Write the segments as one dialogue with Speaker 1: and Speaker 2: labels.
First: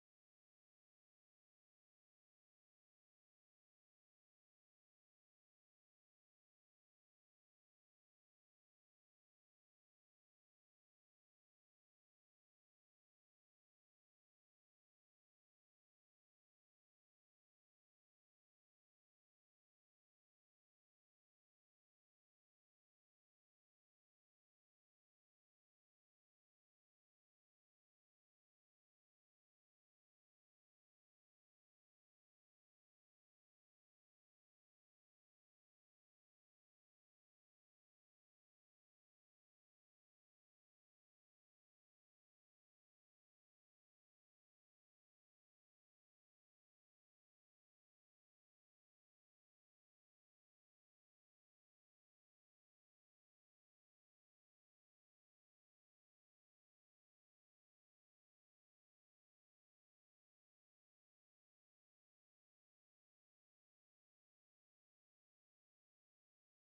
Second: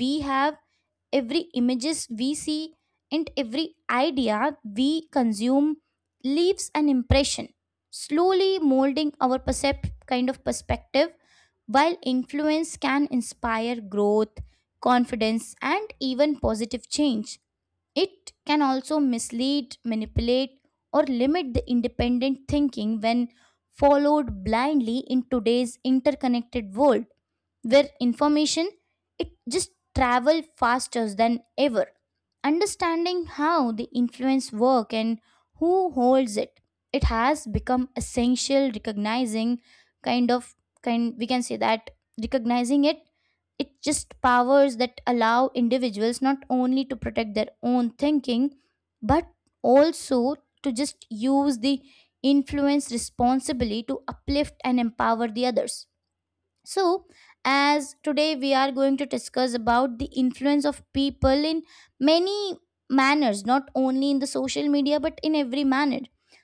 Speaker 1: we have, every images we see, and every idea we consume leaves an impression, slowly molding our kind of perspective. While influence can inspire growth, confidence, and even positive change, it can also mislead, manipulate, or limit the independent thinking when followed blindly. In today's interconnected world, where information it just travel faster than ever, understanding how the influence work and who holds it, it has become essential. Recognizing kind of kind we can say that, recognizing it, it just powers that allow individuals not only to protect their own thinking, but also to just use the influence responsibly to uplift and empower the others. So, as today we are going to discuss about the influence of people in many manners, not only in the social media but in every manner.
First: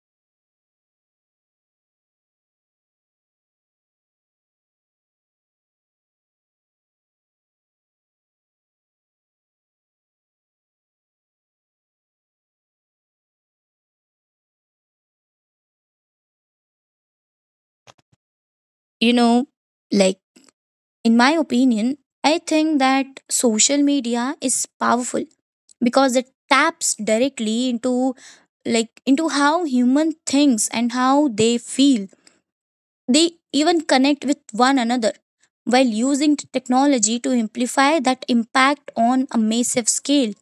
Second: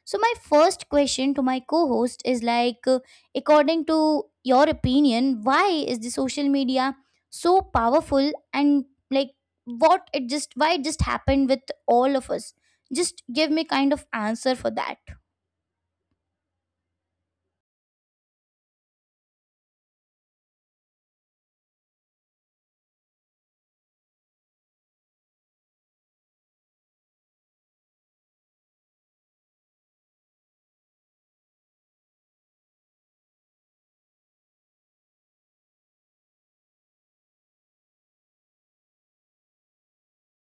Speaker 1: So, my first question to my co host is like, according to your opinion, why is the social media so powerful, and like what it just why it just happened with all of us? Just give me kind of answer for that,
Speaker 2: You know, like in my opinion, I think that social media is powerful because it taps directly into into how human thinks and how they feel. They even connect with one another while using technology to amplify that impact on a massive scale.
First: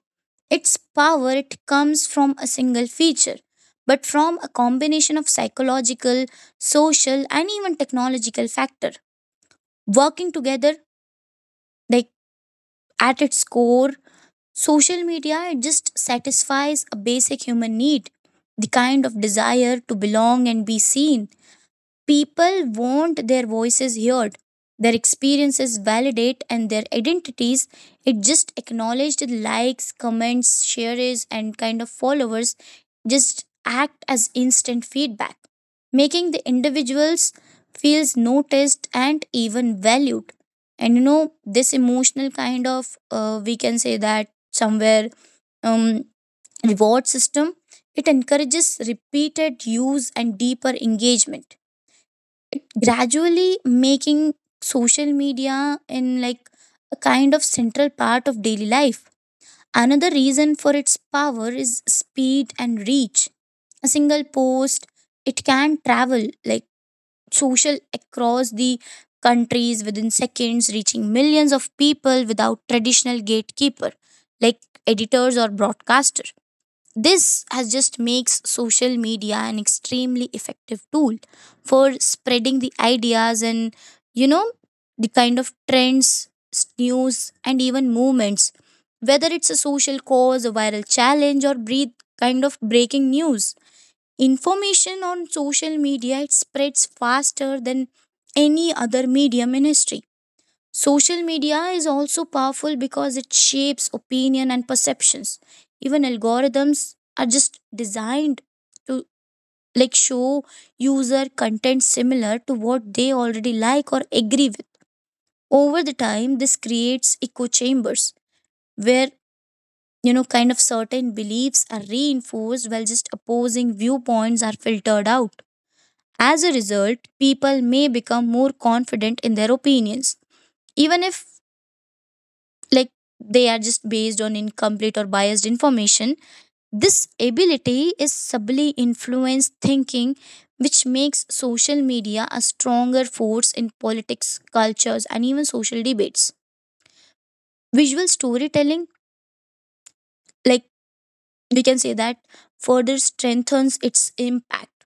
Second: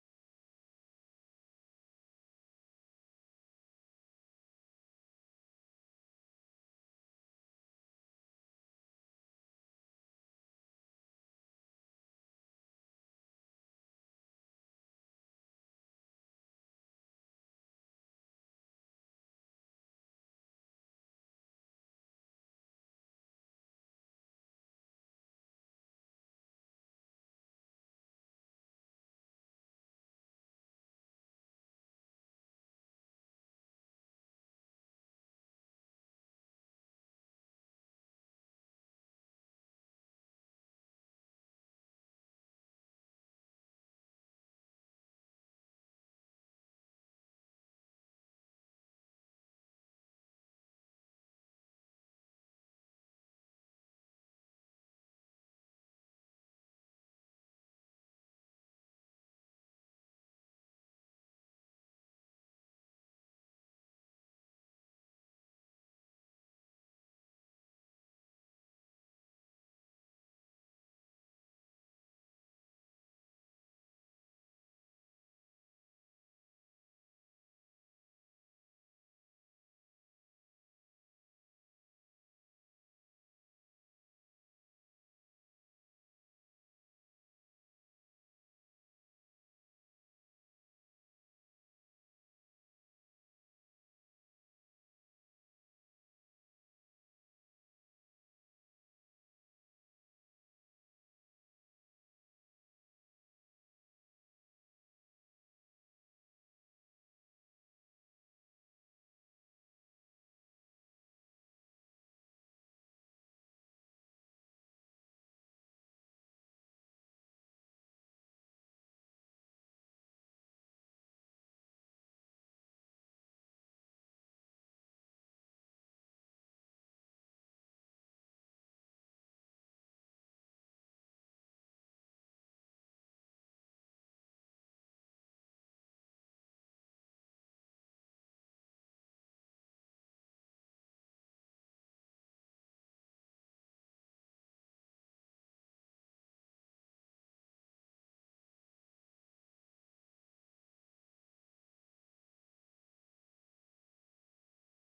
Speaker 2: Its power it comes from a single feature, but from a combination of psychological, social and even technological factors working together, like at its core social media it just satisfies a basic human need, the kind of desire to belong and be seen. People want their voices heard, their experiences validate, and their identities it just acknowledged. Likes, comments, shares, and kind of followers just act as instant feedback, making the individuals feels noticed and even valued. And you know this emotional kind of we can say that somewhere um, reward system it encourages repeated use and deeper engagement, gradually making social media in a kind of central part of daily life. Another reason for its power is speed and reach. A single post, it can travel social across the countries within seconds, reaching millions of people without traditional gatekeeper, like editors or broadcaster. This has just makes social media an extremely effective tool for spreading the ideas and, you know, the kind of trends, news and even movements, whether it's a social cause, a viral challenge or breathe kind of breaking news. Information on social media it spreads faster than any other medium in history. Social media is also powerful because it shapes opinion and perceptions. Even algorithms are just designed to show user content similar to what they already like or agree with. Over the time, this creates echo chambers where, you know, kind of certain beliefs are reinforced while just opposing viewpoints are filtered out. As a result, people may become more confident in their opinions even if like they are just based on incomplete or biased information. This ability is subtly influenced thinking, which makes social media a stronger force in politics, cultures, and even social debates. Visual storytelling, like we can say that, further strengthens its impact.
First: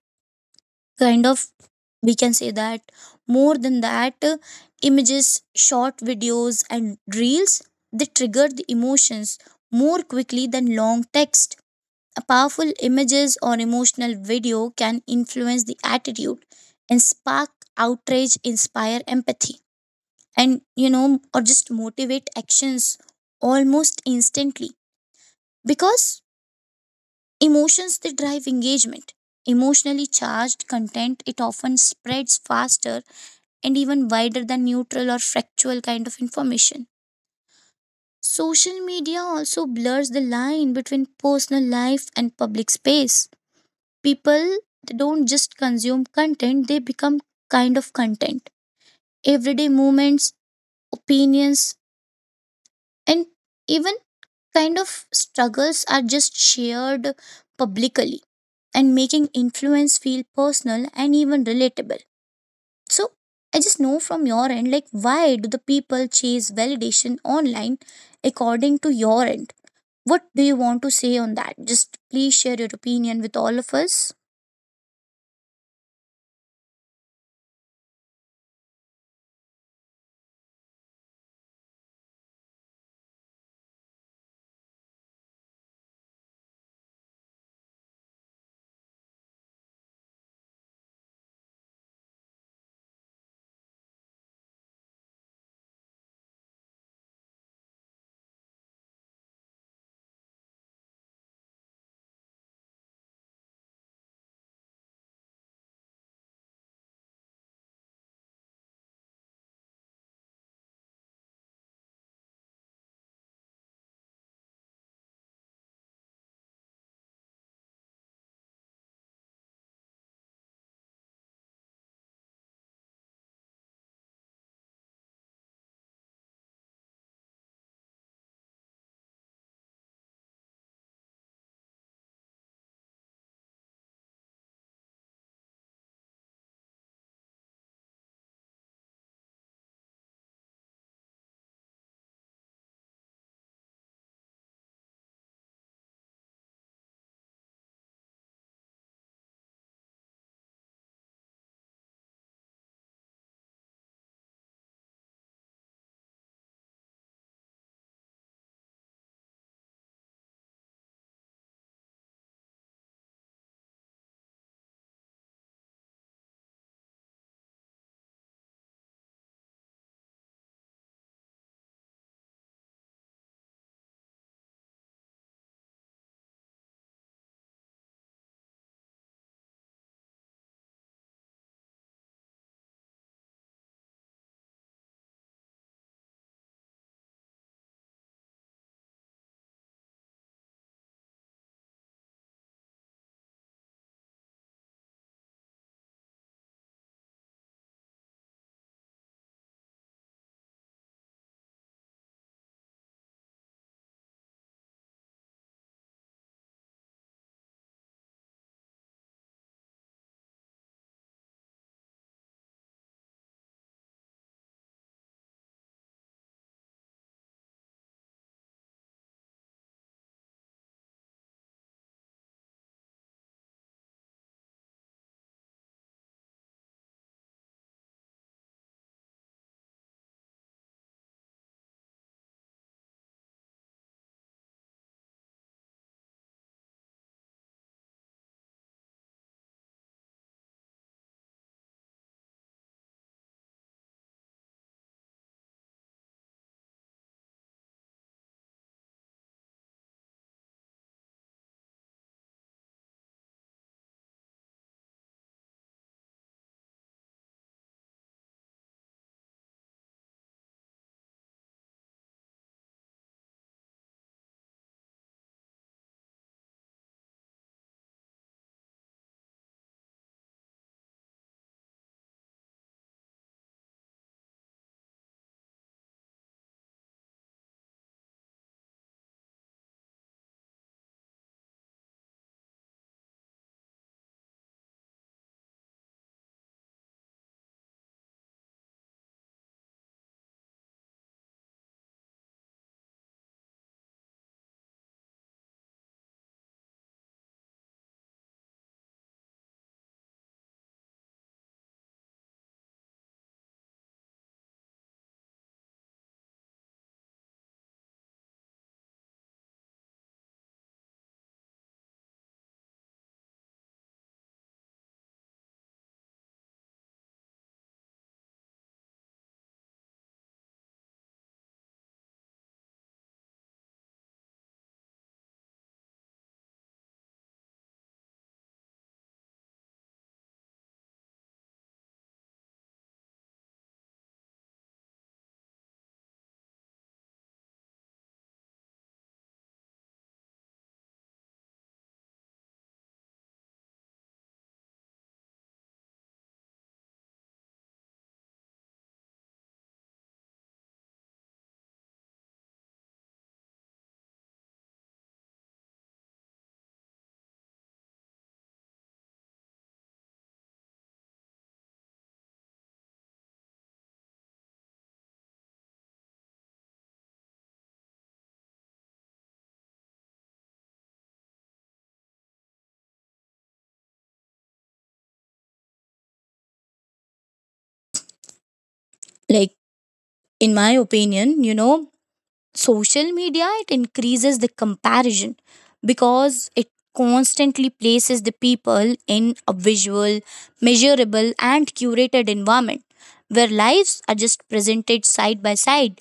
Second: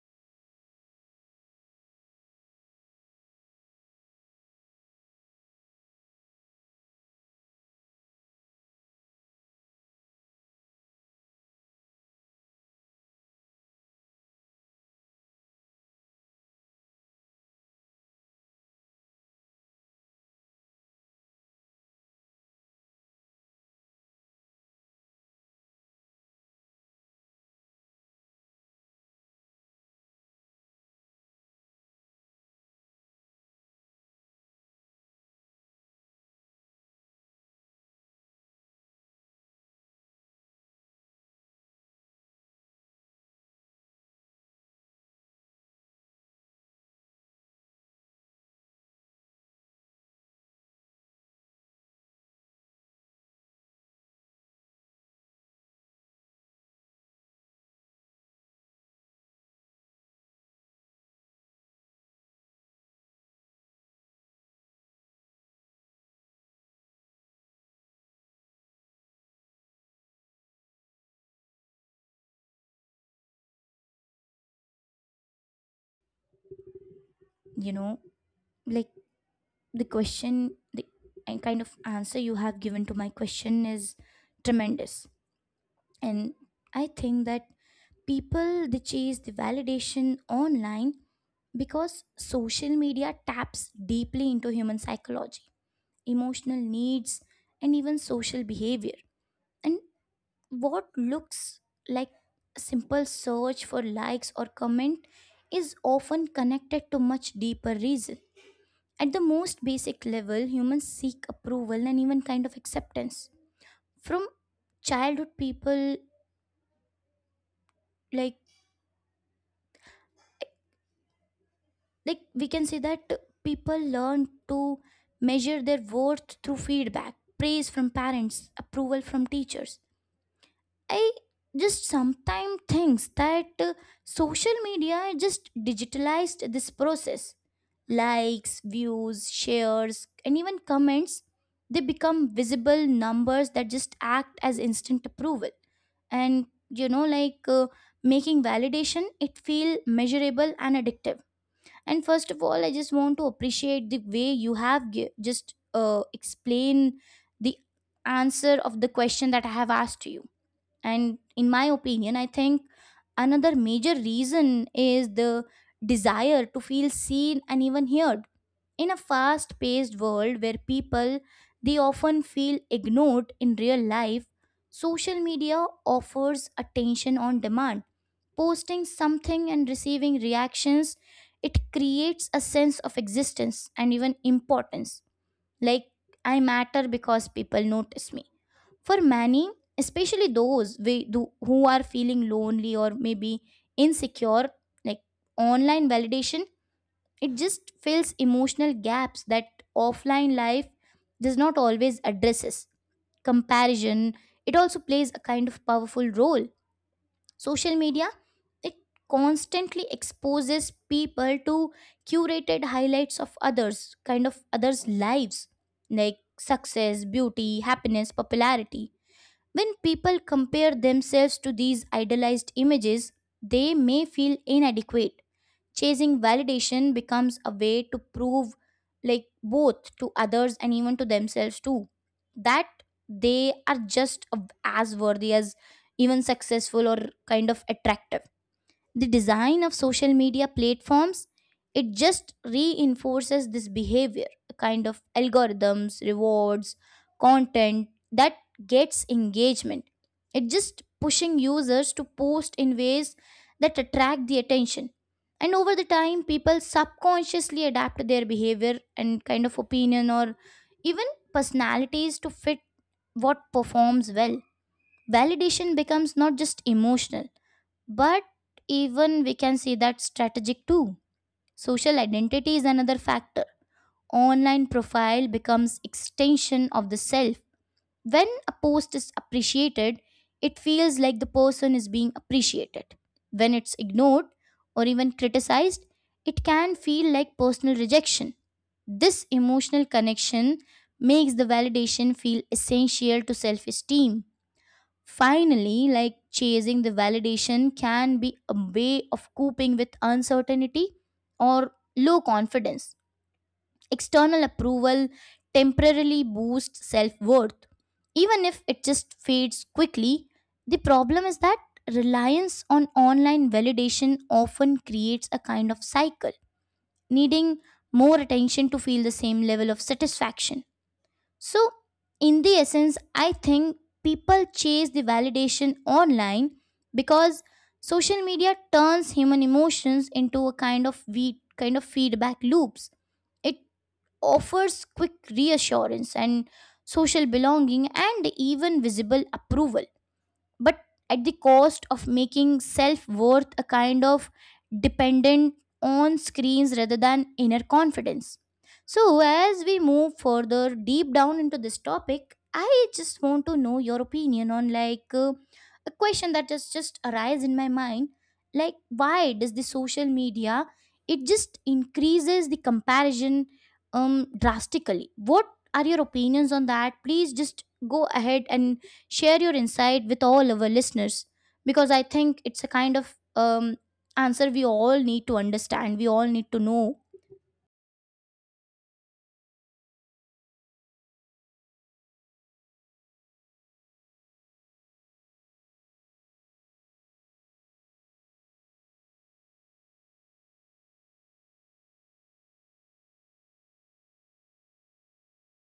Speaker 2: Kind of, we can say that more than that, images, short videos, and reels they trigger the emotions more quickly than long text. A powerful images or emotional video can influence the attitude and spark outrage, inspire empathy, and, you know, or just motivate actions almost instantly because emotions they drive engagement. Emotionally charged content it often spreads faster and even wider than neutral or factual kind of information. Social media also blurs the line between personal life and public space. People they don't just consume content, they become kind of content. Everyday movements, opinions, and even kind of struggles are just shared publicly, and making influence feel personal and even relatable. So I just know from your end, like, why do the people chase validation online? According to your end, what do you want to say on that? Just please share your opinion with all of us.
Speaker 1: you know, like the question the and kind of answer you have given to my question is tremendous, and I think that people they chase the validation online because social media taps deeply into human psychology, emotional needs, and even social behavior. And what looks like a simple search for likes or comment is often connected to much deeper reason. At the most basic level, humans seek approval and even kind of acceptance. From childhood people like we can say that people learn to measure their worth through feedback, praise from parents, approval from teachers. I just sometimes thinks that social media just digitalized this process. Likes, views, shares, and even comments, they become visible numbers that just act as instant approval. And making validation, it feel measurable and addictive. And first of all, I just want to appreciate the way you have gi- just explain the answer of the question that I have asked you. And in my opinion, I think another major reason is the desire to feel seen and even heard. In a fast paced world where people they often feel ignored in real life, social media offers attention on demand. Posting something and receiving reactions, it creates a sense of existence and even importance. Like I matter because people notice me. For many, especially those who are feeling lonely or maybe insecure, like online validation, it just fills emotional gaps that offline life does not always addresses. Comparison, it also plays a kind of powerful role. Social media, it constantly exposes people to curated highlights of others, kind of others' lives, like success, beauty, happiness, popularity. When people compare themselves to these idealized images, they may feel inadequate. Chasing validation becomes a way to prove, like, both to others and even to themselves, too, that they are just as worthy as, even successful, or kind of attractive. The design of social media platforms, it just reinforces this behavior. A kind of algorithms rewards content that gets engagement, it just pushing users to post in ways that attract the attention. And over the time, people subconsciously adapt their behavior and kind of opinion or even personalities to fit what performs well. Validation becomes not just emotional, but even we can see that strategic too. Social identity is another factor. Online profile becomes extension of the self. When a post is appreciated, it feels like the person is being appreciated. When it's ignored or even criticized, it can feel like personal rejection. This emotional connection makes the validation feel essential to self esteem. Finally, like chasing the validation can be a way of coping with uncertainty or low confidence. External approval temporarily boosts self worth, even if it just fades quickly. The problem is that reliance on online validation often creates a kind of cycle, needing more attention to feel the same level of satisfaction. So, in the essence, I think people chase the validation online because social media turns human emotions into a kind of we kind of feedback loops. It offers quick reassurance and social belonging and even visible approval, but at the cost of making self worth a kind of dependent on screens rather than inner confidence. So, as we move further deep down into this topic, I just want to know your opinion on like a question that has just arise in my mind, like why does the social media it just increases the comparison drastically. What are your opinions on that? Please just go ahead and share your insight with all our listeners, because I think it's a kind of answer we all need to understand. We all need to know.
Speaker 2: like in my opinion, you know, social media it increases the comparison because it constantly places the people in a visual, measurable, and curated environment where lives are just presented side by side.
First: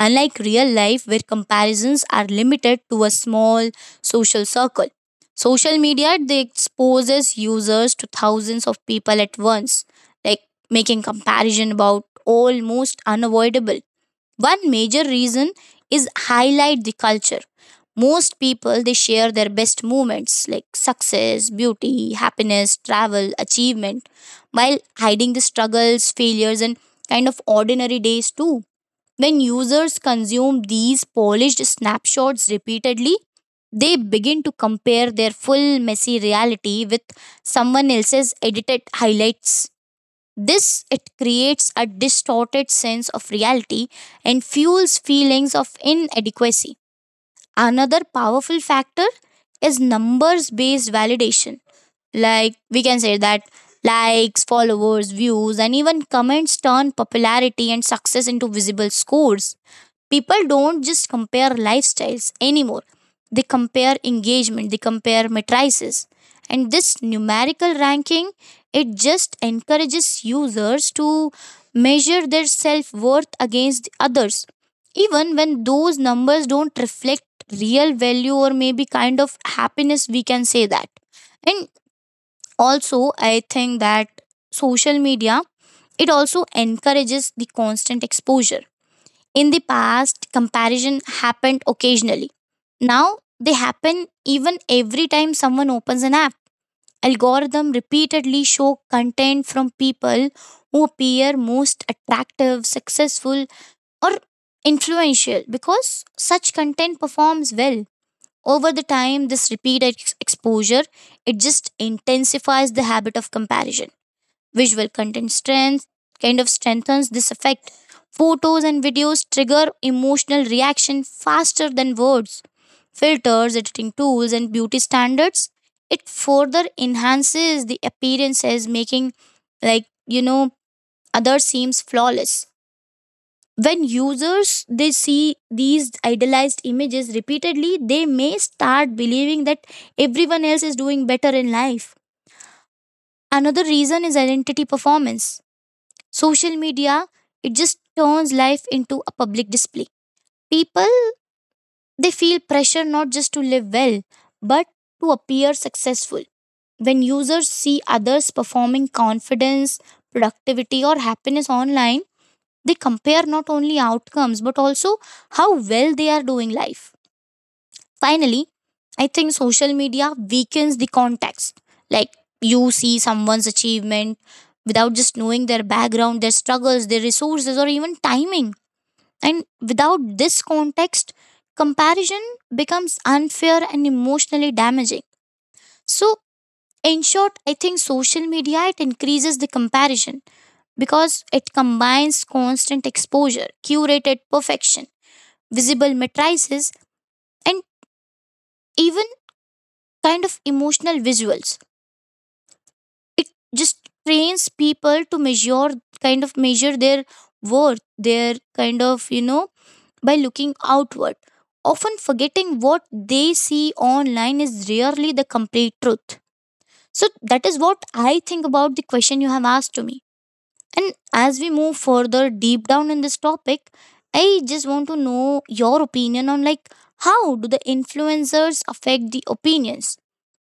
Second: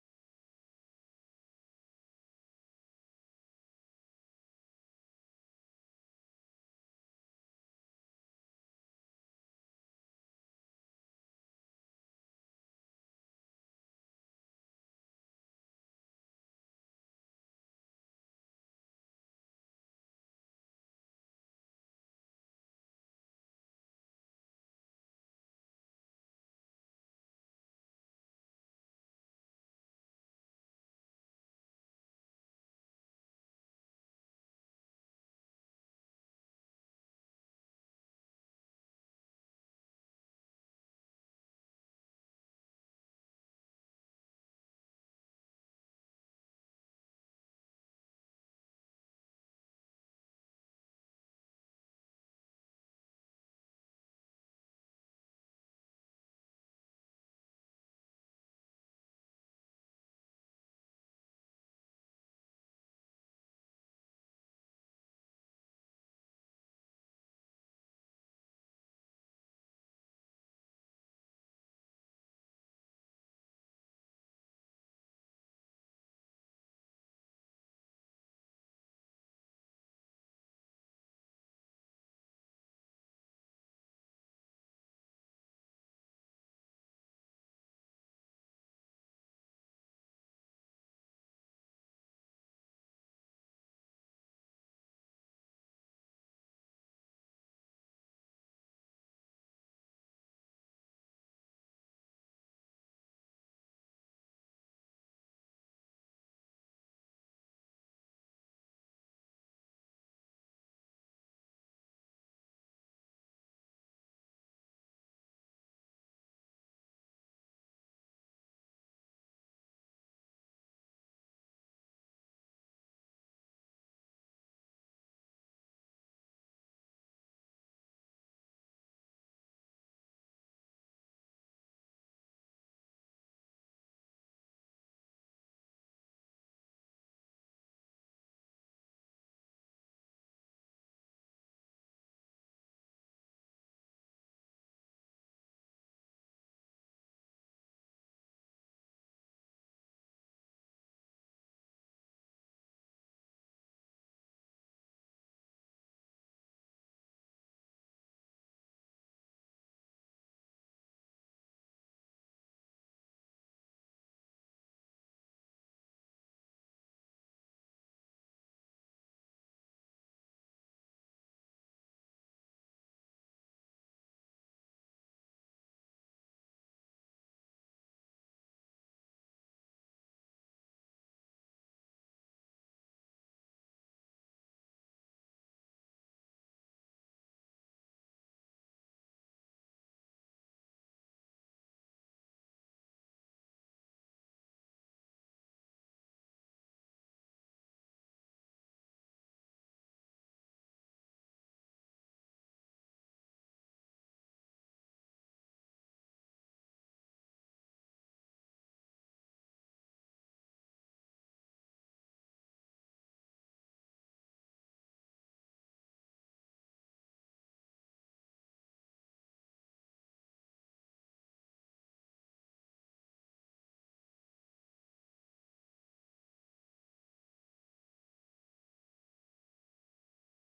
Speaker 2: Unlike real life, where comparisons are limited to a small social circle, social media they exposes users to thousands of people at once, like making comparison about almost unavoidable. One major reason is highlight the culture. Most people they share their best moments like success, beauty, happiness, travel, achievement, while hiding the struggles, failures, and kind of ordinary days too. When users consume these polished snapshots repeatedly, they begin to compare their full messy reality with someone else's edited highlights. This it creates a distorted sense of reality and fuels feelings of inadequacy. Another powerful factor is numbers based validation. Like we can say that likes, followers, views, and even comments turn popularity and success into visible scores. People don't just compare lifestyles anymore, they compare engagement, they compare matrices. And this numerical ranking, it just encourages users to measure their self worth against others, even when those numbers don't reflect real value or maybe kind of happiness, we can say that. And also I think that social media it also encourages the constant exposure. In the past comparison happened occasionally, now they happen even every time someone opens an app. Algorithm repeatedly show content from people who appear most attractive, successful, or influential because such content performs well. Over the time this repeated exposure it just intensifies the habit of comparison. Visual content strength, kind of strengthens this effect. Photos and videos trigger emotional reaction faster than words. Filters, editing tools and beauty standards it further enhances the appearances, making, like you know other seems flawless. When users they see these idealized images repeatedly, they may start believing that everyone else is doing better in life. Another reason is identity performance. Social media it just turns life into a public display. People they feel pressure not just to live well, but to appear successful. When users see others performing confidence, productivity or happiness online, they compare not only outcomes but also how well they are doing life. Finally, I think social media weakens the context. Like you see someone's achievement without just knowing their background, their struggles, their resources, or even timing. And without this context, comparison becomes unfair and emotionally damaging. So, in short, I think social media it increases the comparison because it combines constant exposure, curated perfection, visible matrices, and even kind of emotional visuals. Just trains people to measure, kind of measure their worth, their kind of, you know, by looking outward. Often forgetting what they see online is rarely the complete truth. So, that is what I think about the question you have asked to me. And as we move further deep down in this topic, I just want to know your opinion on like how do the influencers affect the opinions.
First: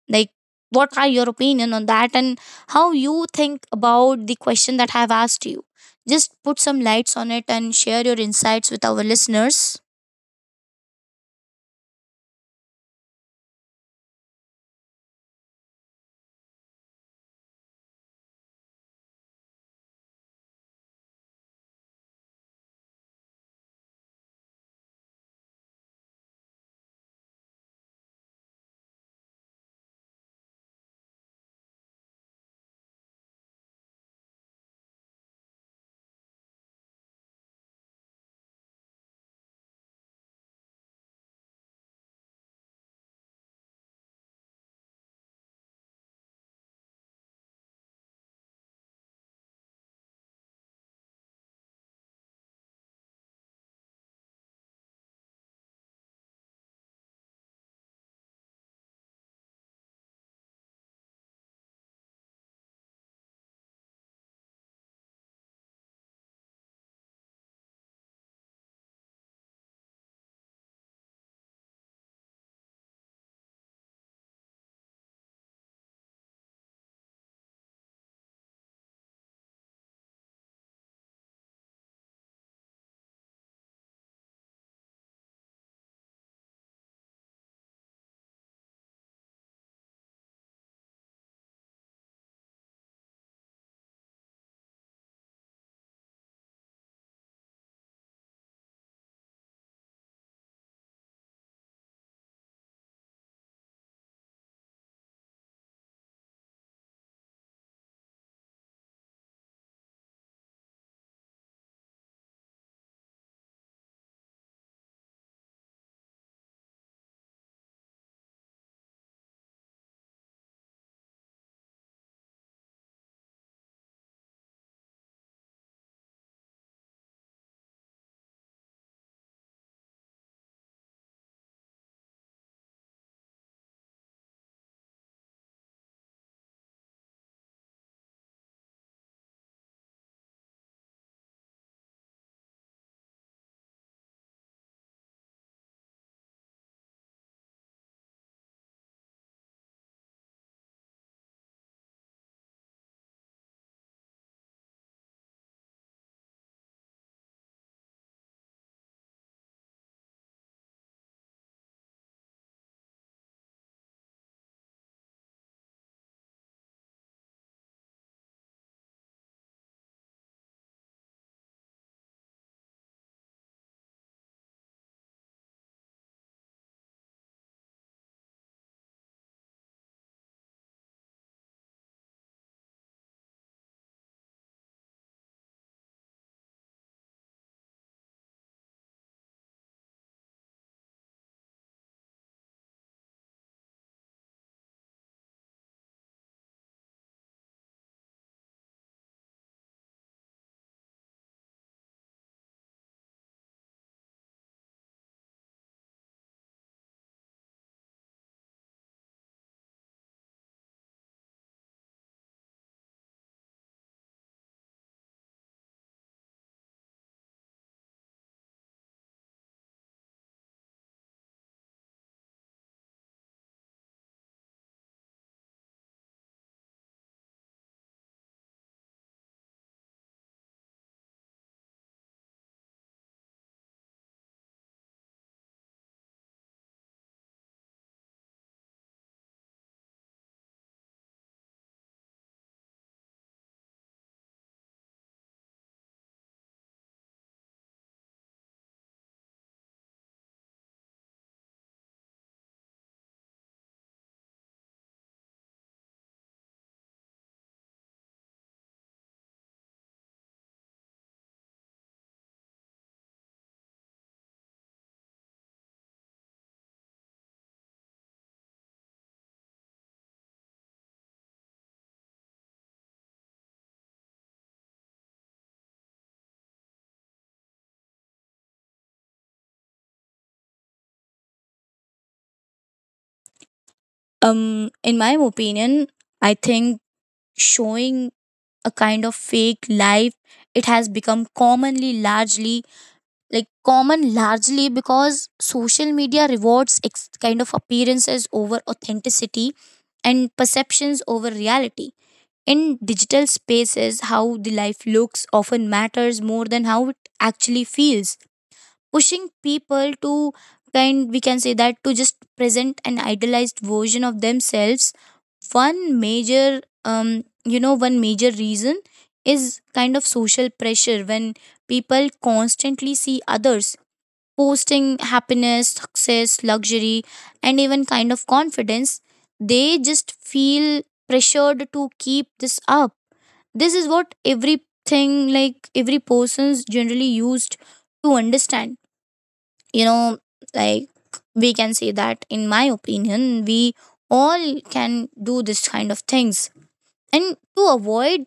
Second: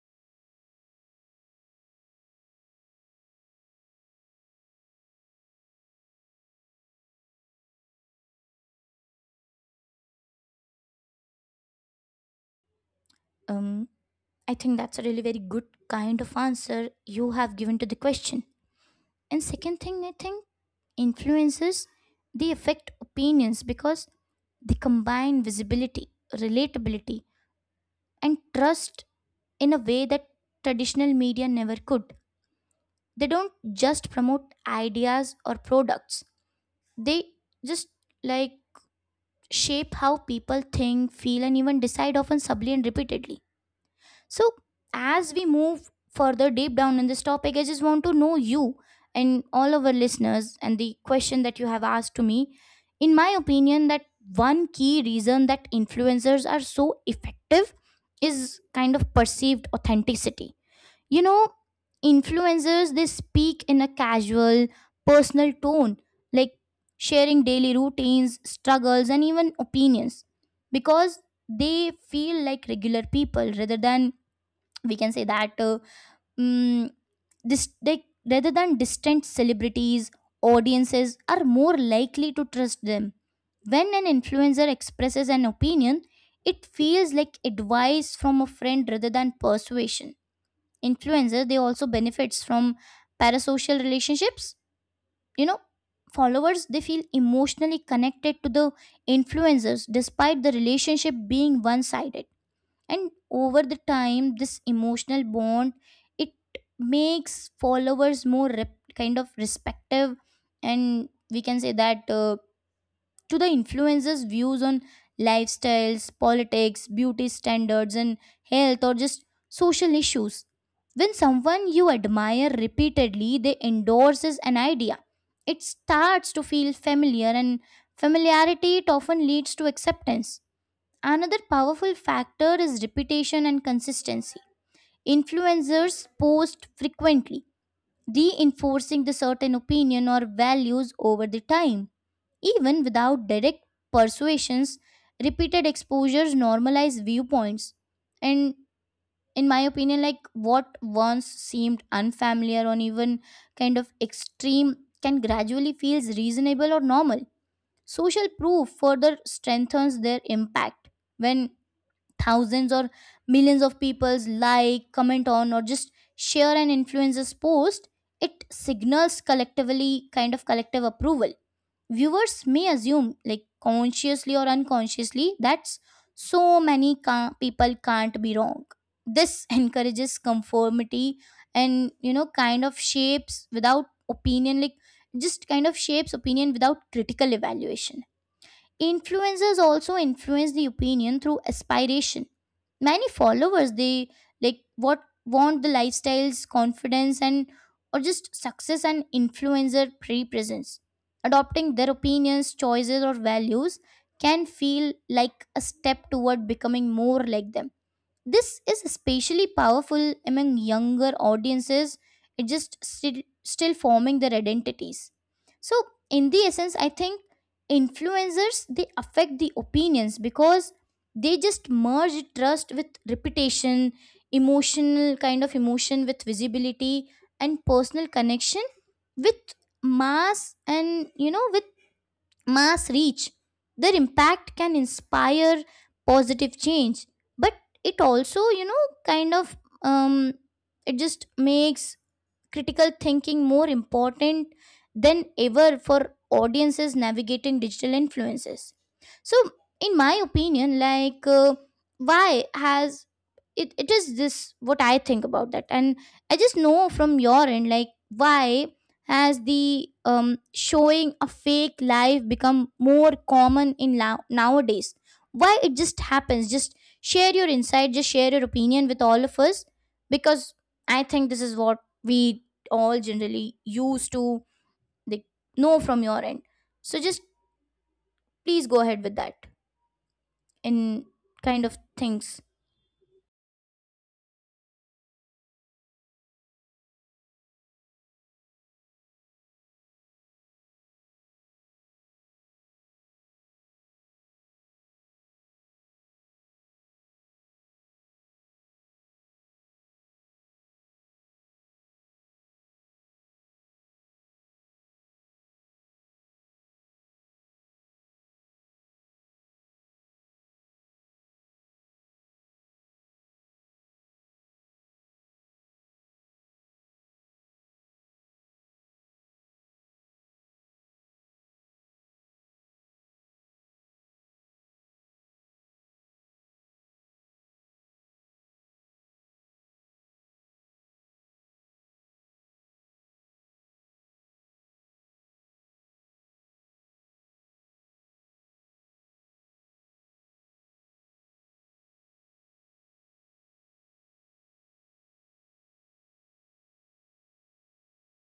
Speaker 2: Like, what are your opinion on that, and how you think about the question that I have asked you? Just put some lights on it and share your insights with our listeners.
Speaker 1: Um, I think that's a really very good kind of answer you have given to the question. And second thing, I think influences they affect opinions because they combine visibility, relatability, and trust in a way that traditional media never could. They don't just promote ideas or products, they just like shape how people think, feel, and even decide, often subtly and repeatedly. So, as we move further deep down in this topic, I just want to know you and all of our listeners and the question that you have asked to me. In my opinion, that one key reason that influencers are so effective is kind of perceived authenticity. You know, influencers they speak in a casual, personal tone, like sharing daily routines, struggles, and even opinions, because they feel like regular people, rather than we can say that mm, this like rather than distant celebrities. Audiences are more likely to trust them. When an influencer expresses an opinion, it feels like advice from a friend rather than persuasion. Influencers, they also benefits from parasocial relationships. You know followers they feel emotionally connected to the influencers despite the relationship being one sided. And over the time this emotional bond, it makes followers more kind of respective, and we can say that to the influencers' views on lifestyles, politics, beauty standards, and health or just social issues. When someone you admire repeatedly, they endorses an idea. It starts to feel familiar, and familiarity it often leads to acceptance. Another powerful factor is repetition and consistency. Influencers post frequently, reinforcing the certain opinion or values over the time. Even without direct persuasions, repeated exposures normalize viewpoints. And in my opinion, like what once seemed unfamiliar or even kind of extreme can gradually feels reasonable or normal. Social proof further strengthens their impact. When thousands or millions of people's like, comment on, or just share an influencer's post, it signals collectively kind of collective approval. Viewers may assume, like consciously or unconsciously, that so many people can't be wrong. This encourages conformity, and kind of shapes without opinion like just kind of shapes opinion without critical evaluation. Influencers also influence the opinion through aspiration. Many followers they like what want the lifestyles, confidence, and or just success and influencer represents. Adopting their opinions, choices, or values can feel like a step toward becoming more like them. This is especially powerful among younger audiences, it just still forming their identities. So, in the essence, I think influencers they affect the opinions because they just merge trust with reputation, emotional emotion with visibility, and personal connection with mass and you know with mass reach. Their impact can inspire positive change, but it also, you know, kind of um, it just makes critical thinking more important than ever for audiences navigating digital influences. So in my opinion, why has it is this what I think about that. And I just know from your end, like, why has the showing a fake life become more common nowadays? Why it just happens? Just share your insight, just share your opinion with all of us, because I think this is what we all generally used to, they know from your end. So just please go ahead with that in kind of things.
Speaker 2: In my opinion, I think showing a kind of fake life it has become commonly largely common largely because social media rewards kind of appearances over authenticity and perceptions over reality. In digital spaces, how the life looks often matters more than how it actually feels, pushing people to kind, we can say that, to just present an idealized version of themselves. One major, you know, one major reason is kind of social pressure. When people constantly see others posting happiness, success, luxury, and even kind of confidence, they just feel pressured to keep this up. This is what everything like every person's generally used to understand. You know, like we can say that in my opinion, we all can do this kind of things. And to avoid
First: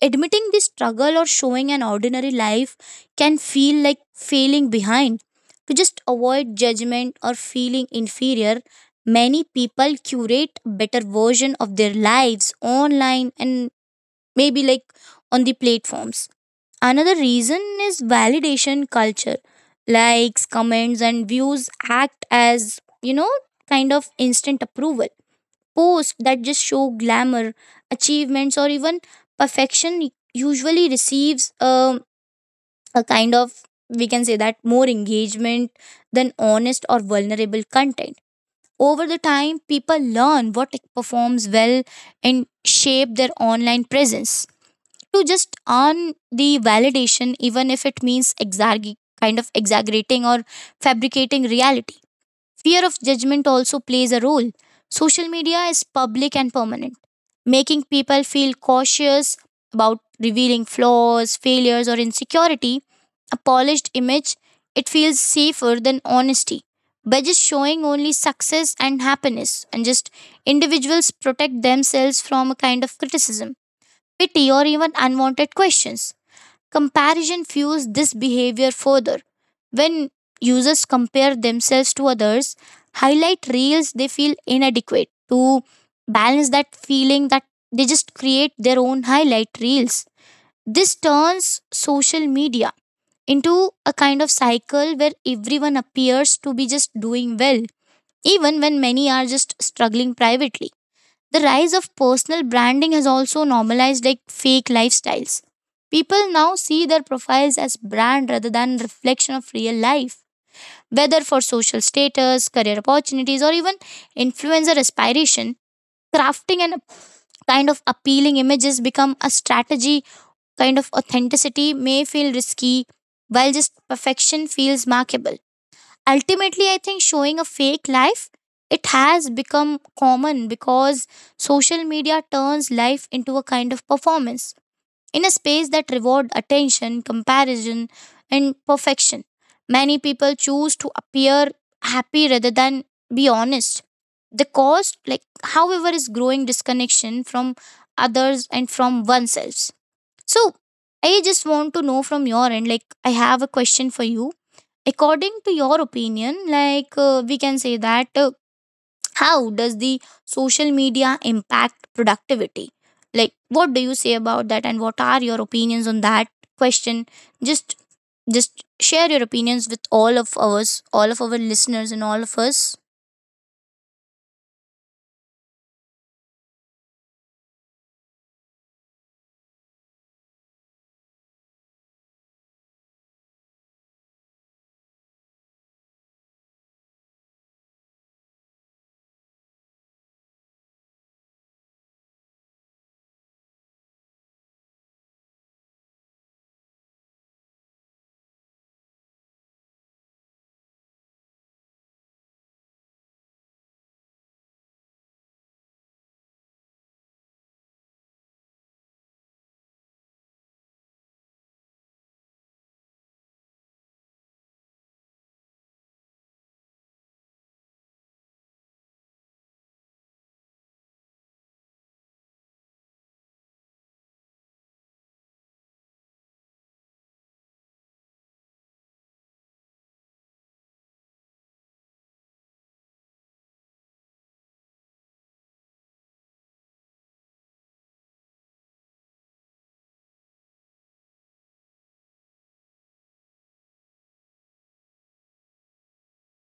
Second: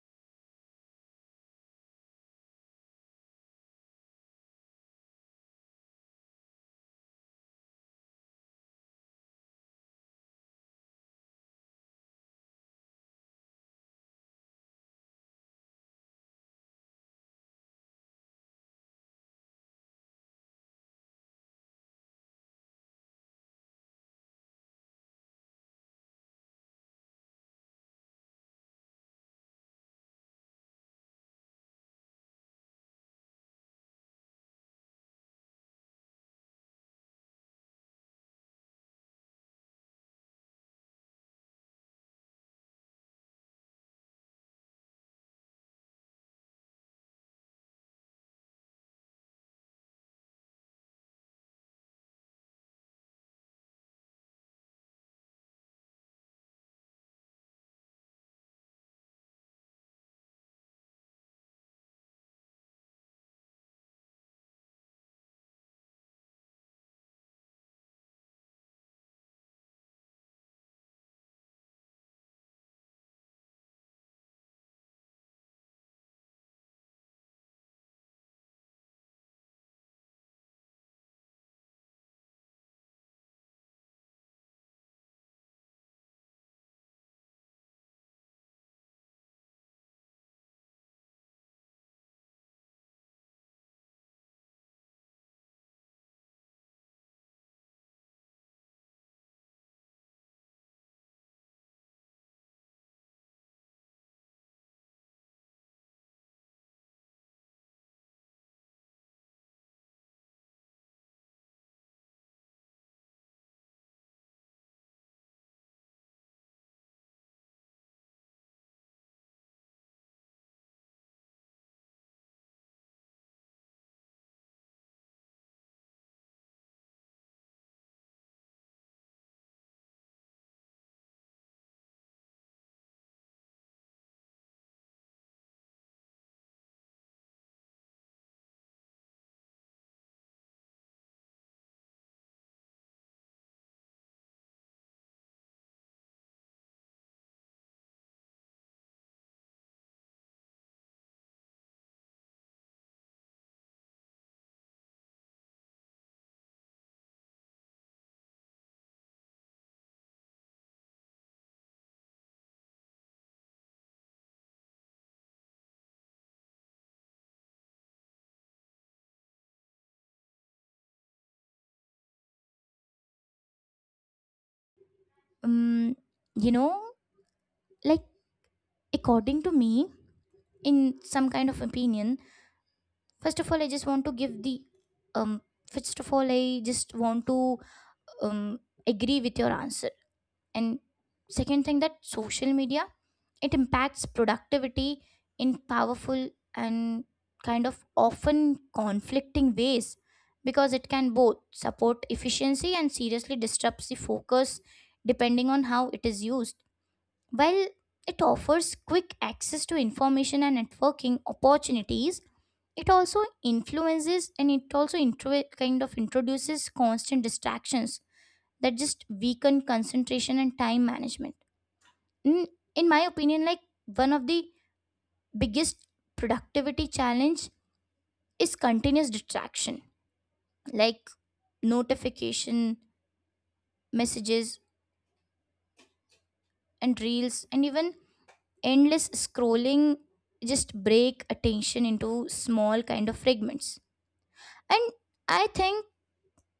Speaker 2: admitting this struggle or showing an ordinary life can feel like failing behind. To just avoid judgment or feeling inferior, many people curate better version of their lives online and maybe on the platforms. Another reason is validation culture. Likes, comments, and views act as, you know, kind of instant approval. Posts that just show glamour, achievements, or even perfection usually receives a kind of, we can say that, more engagement than honest or vulnerable content. Over the time, people learn what performs well and shape their online presence to just earn the validation, even if it means kind of exaggerating or fabricating reality. Fear of judgment also plays a role. Social media is public and permanent, making people feel cautious about revealing flaws, failures, or insecurity. A polished image, it feels safer than honesty. By just showing only success and happiness, and just individuals protect themselves from a kind of criticism, pity, or even unwanted questions. Comparison fuels this behavior further. When users compare themselves to others, highlight reels they feel inadequate. To balance that feeling that they just create their own highlight reels. This turns social media into a kind of cycle where everyone appears to be just doing well, even when many are just struggling privately. The rise of personal branding has also normalized like fake lifestyles. People now see their profiles as brand rather than reflection of real life. Whether for social status, career opportunities, or even influencer aspiration, crafting and kind of appealing images become a strategy. Kind of authenticity may feel risky, while just perfection feels markable. Ultimately, I think showing a fake life it has become common because social media turns life into a kind of performance in a space that reward attention, comparison and perfection. Many people choose to appear happy rather than be honest. The cost, like, however is growing disconnection from others and from oneself. So I just want to know from your end, like, I have a question for you. According to your opinion, like we can say that how does the social media impact productivity? Like, what do you say about that, and what are your opinions on that question? Just, just share your opinions with all of us, all of our listeners, and all of us.
Speaker 1: um, you know, like, according to me, in some kind of opinion, first of all I just want to give the um, first of all I just want to um agree with your answer. And second thing, that social media, it impacts productivity in powerful and kind of often conflicting ways, because it can both support efficiency and seriously disrupts the focus depending on how it is used. While it offers quick access to information and networking opportunities, it also influences, and it also kind of introduces constant distractions that just weaken concentration and time management. In, in my opinion, like, one of the biggest productivity challenge is continuous distraction, like notification, messages and reels, and even endless scrolling just break attention into small kind of fragments. And I think,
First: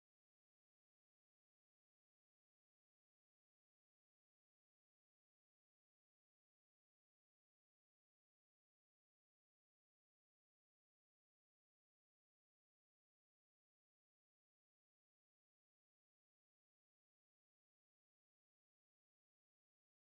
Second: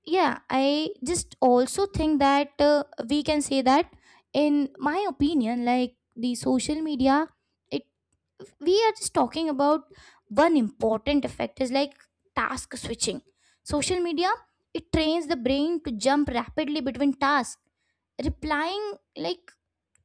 Speaker 1: yeah, I just also think that we can say that in my opinion, like, the social media, it, we are just talking about, one important effect is like task switching. Social media, it trains the brain to jump rapidly between tasks, replying, like,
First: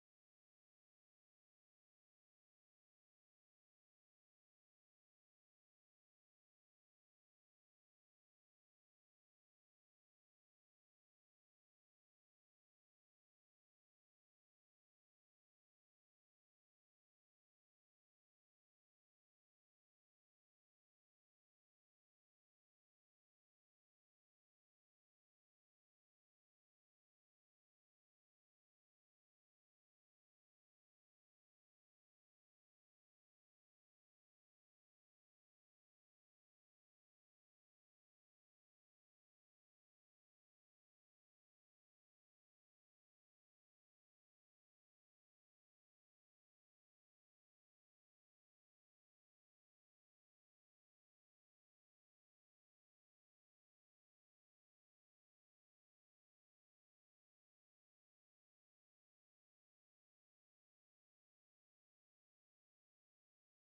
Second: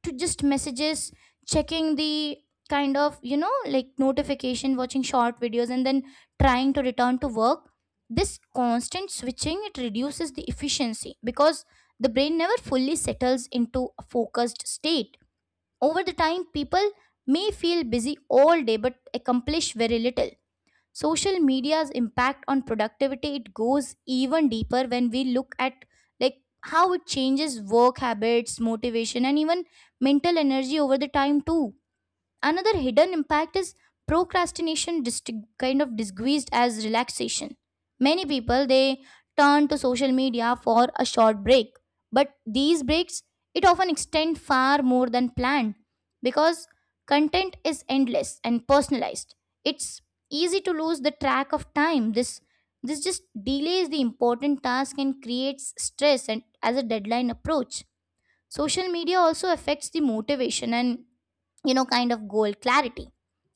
Speaker 1: to just messages, checking the kind of, you know, like, notification, watching short videos, and then trying to return to work. This constant switching, it reduces the efficiency because the brain never fully settles into a focused state. Over the time, people may feel busy all day but accomplish very little. Social media's impact on productivity, it goes even deeper when we look at, like, how it changes work habits, motivation and even mental energy over the time too. Another hidden impact is procrastination kind of disguised as relaxation. Many people, they turn to social media for a short break, but these breaks, it often extend far more than planned because content is endless and personalized. It's easy to lose the track of time. This just delays the important task and creates stress and as a deadline approach. Social media also affects the motivation and, you know, kind of goal clarity.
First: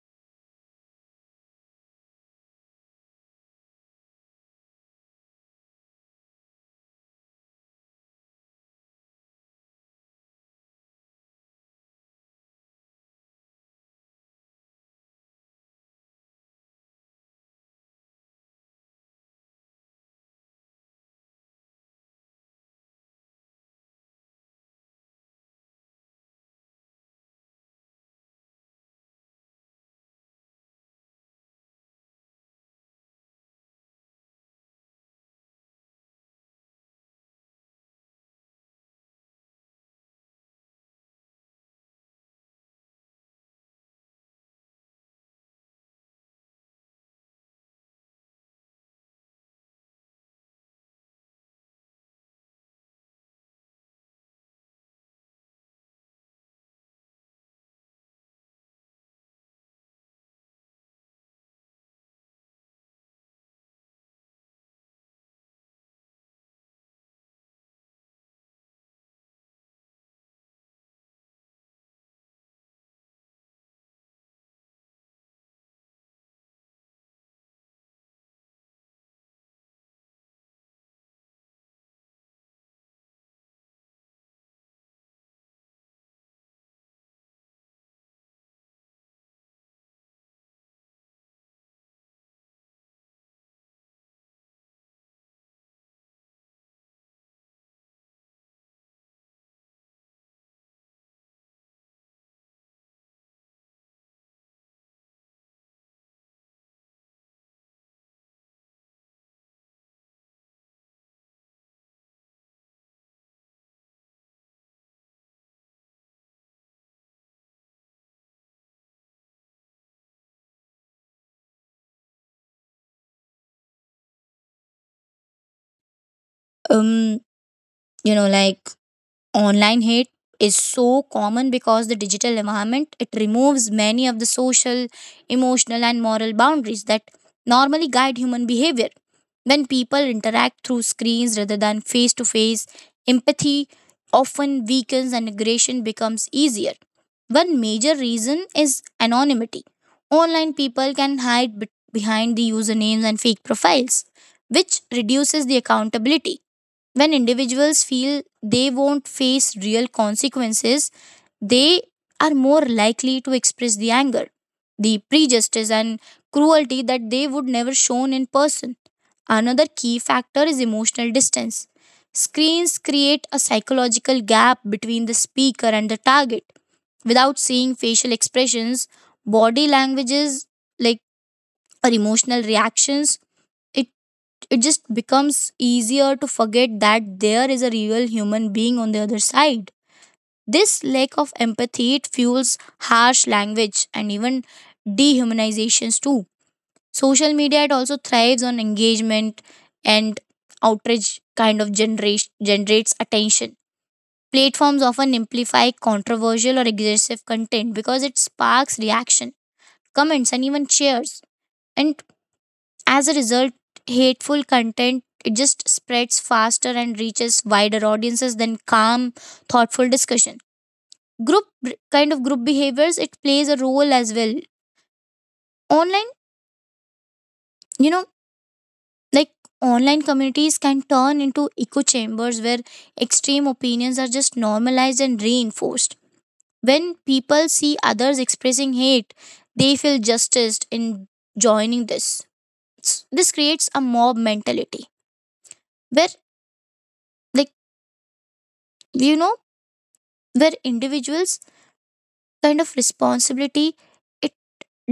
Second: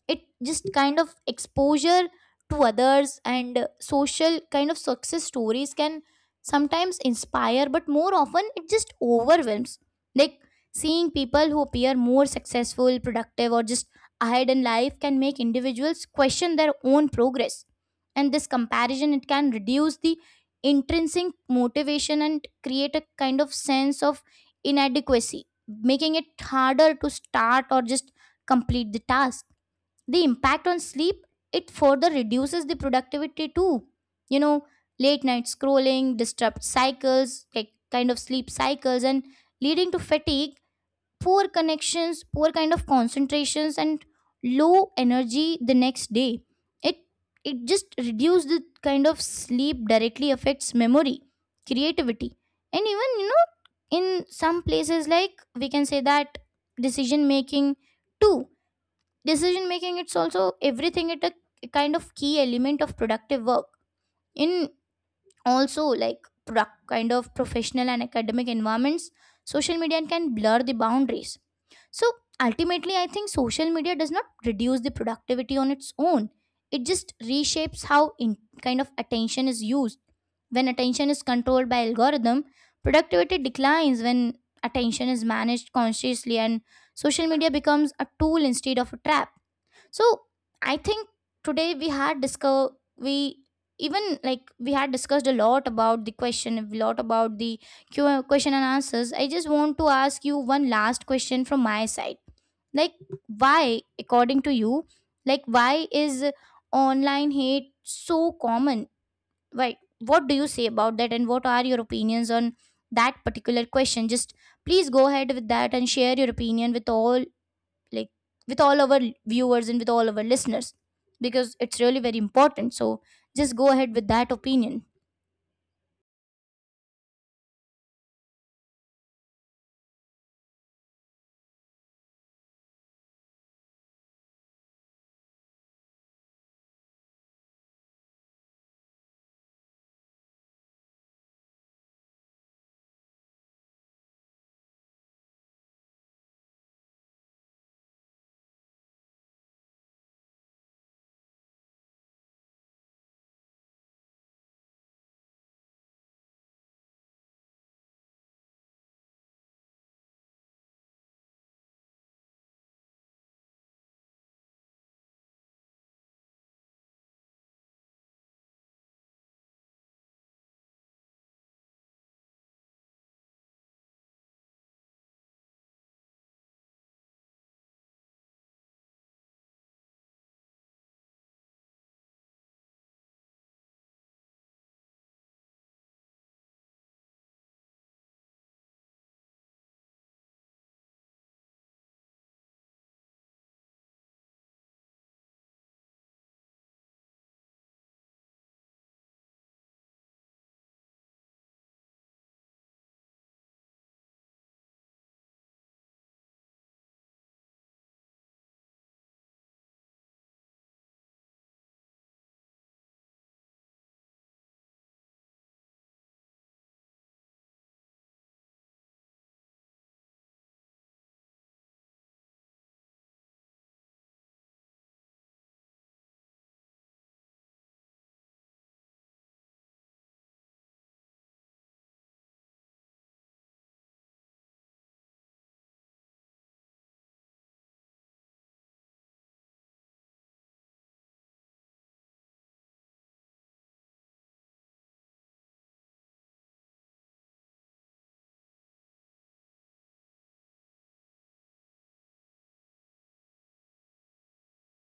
Speaker 1: It just kind of exposure to others, and social kind of success stories can sometimes inspire, but more often it just overwhelms. Like, seeing people who appear more successful, productive, or just ahead in life can make individuals question their own progress, and this comparison, it can reduce the intrinsic motivation and create a kind of sense of inadequacy, making it harder to start or just complete the task. The impact on sleep, it further reduces the productivity too. You know, late night scrolling disrupts cycles, like kind of sleep cycles, and leading to fatigue, poor connections, poor kind of concentrations and low energy the next day. It it just reduces the kind of sleep, directly affects memory, creativity, and even, you know, in some places, like, we can say that decision making too. Decision making, it's also everything, it a kind of key element of productive work in, also like, product kind of professional and academic environments. Social media can blur the boundaries. So ultimately, I think social media does not reduce the productivity on its own, it just reshapes how in kind of attention is used. When attention is controlled by algorithm, productivity declines. When attention is managed consciously and social media becomes a tool instead of a trap. So I think today we had discuss, we, even like, we had discussed a lot about the question, a lot about the Q question and answers. I just want to ask you one last question from my side. Like, why, according to you, like, why is online hate so common? Why? What do you say about that, and what are your opinions on that particular question? Just please go ahead with that and share your opinion with all, like, with all our viewers and with all our listeners, because it's really very important. So just go ahead with that opinion.
Speaker 2: Um, you know, online hate is so common because the digital environment it removes many of the social, emotional and moral boundaries that normally guide human behavior. When people interact through screens rather than face to face, empathy often weakens and aggression becomes easier. One major reason is anonymity. Online people can hide behind the usernames and fake profiles, which reduces the accountability. When individuals feel they won't face real consequences, they are more likely to express the anger, the prejudice, and cruelty that they would never shown in person. Another key factor is emotional distance. Screens create a psychological gap between the speaker and the target. Without seeing facial expressions, body languages, like or emotional reactions, it it just becomes easier to forget that there is a real human being on the other side. This lack of empathy it fuels harsh language and even dehumanizations too. Social media it also thrives on engagement and outrage kind of generates attention. Platforms often amplify controversial or aggressive content because it sparks reaction, comments, and even shares. And as a result, hateful content it just spreads faster and reaches wider audiences than calm, thoughtful discussion. Group kind of group behaviors it plays a role as well. Online, you know, like online communities can turn into echo chambers where extreme opinions are just normalized and reinforced. When people see others expressing hate, they feel justified in joining this. This creates a mob mentality where, like, you know, where individuals kind of responsibility it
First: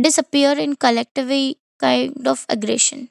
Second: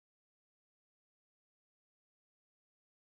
Speaker 2: disappear in collectively kind of aggression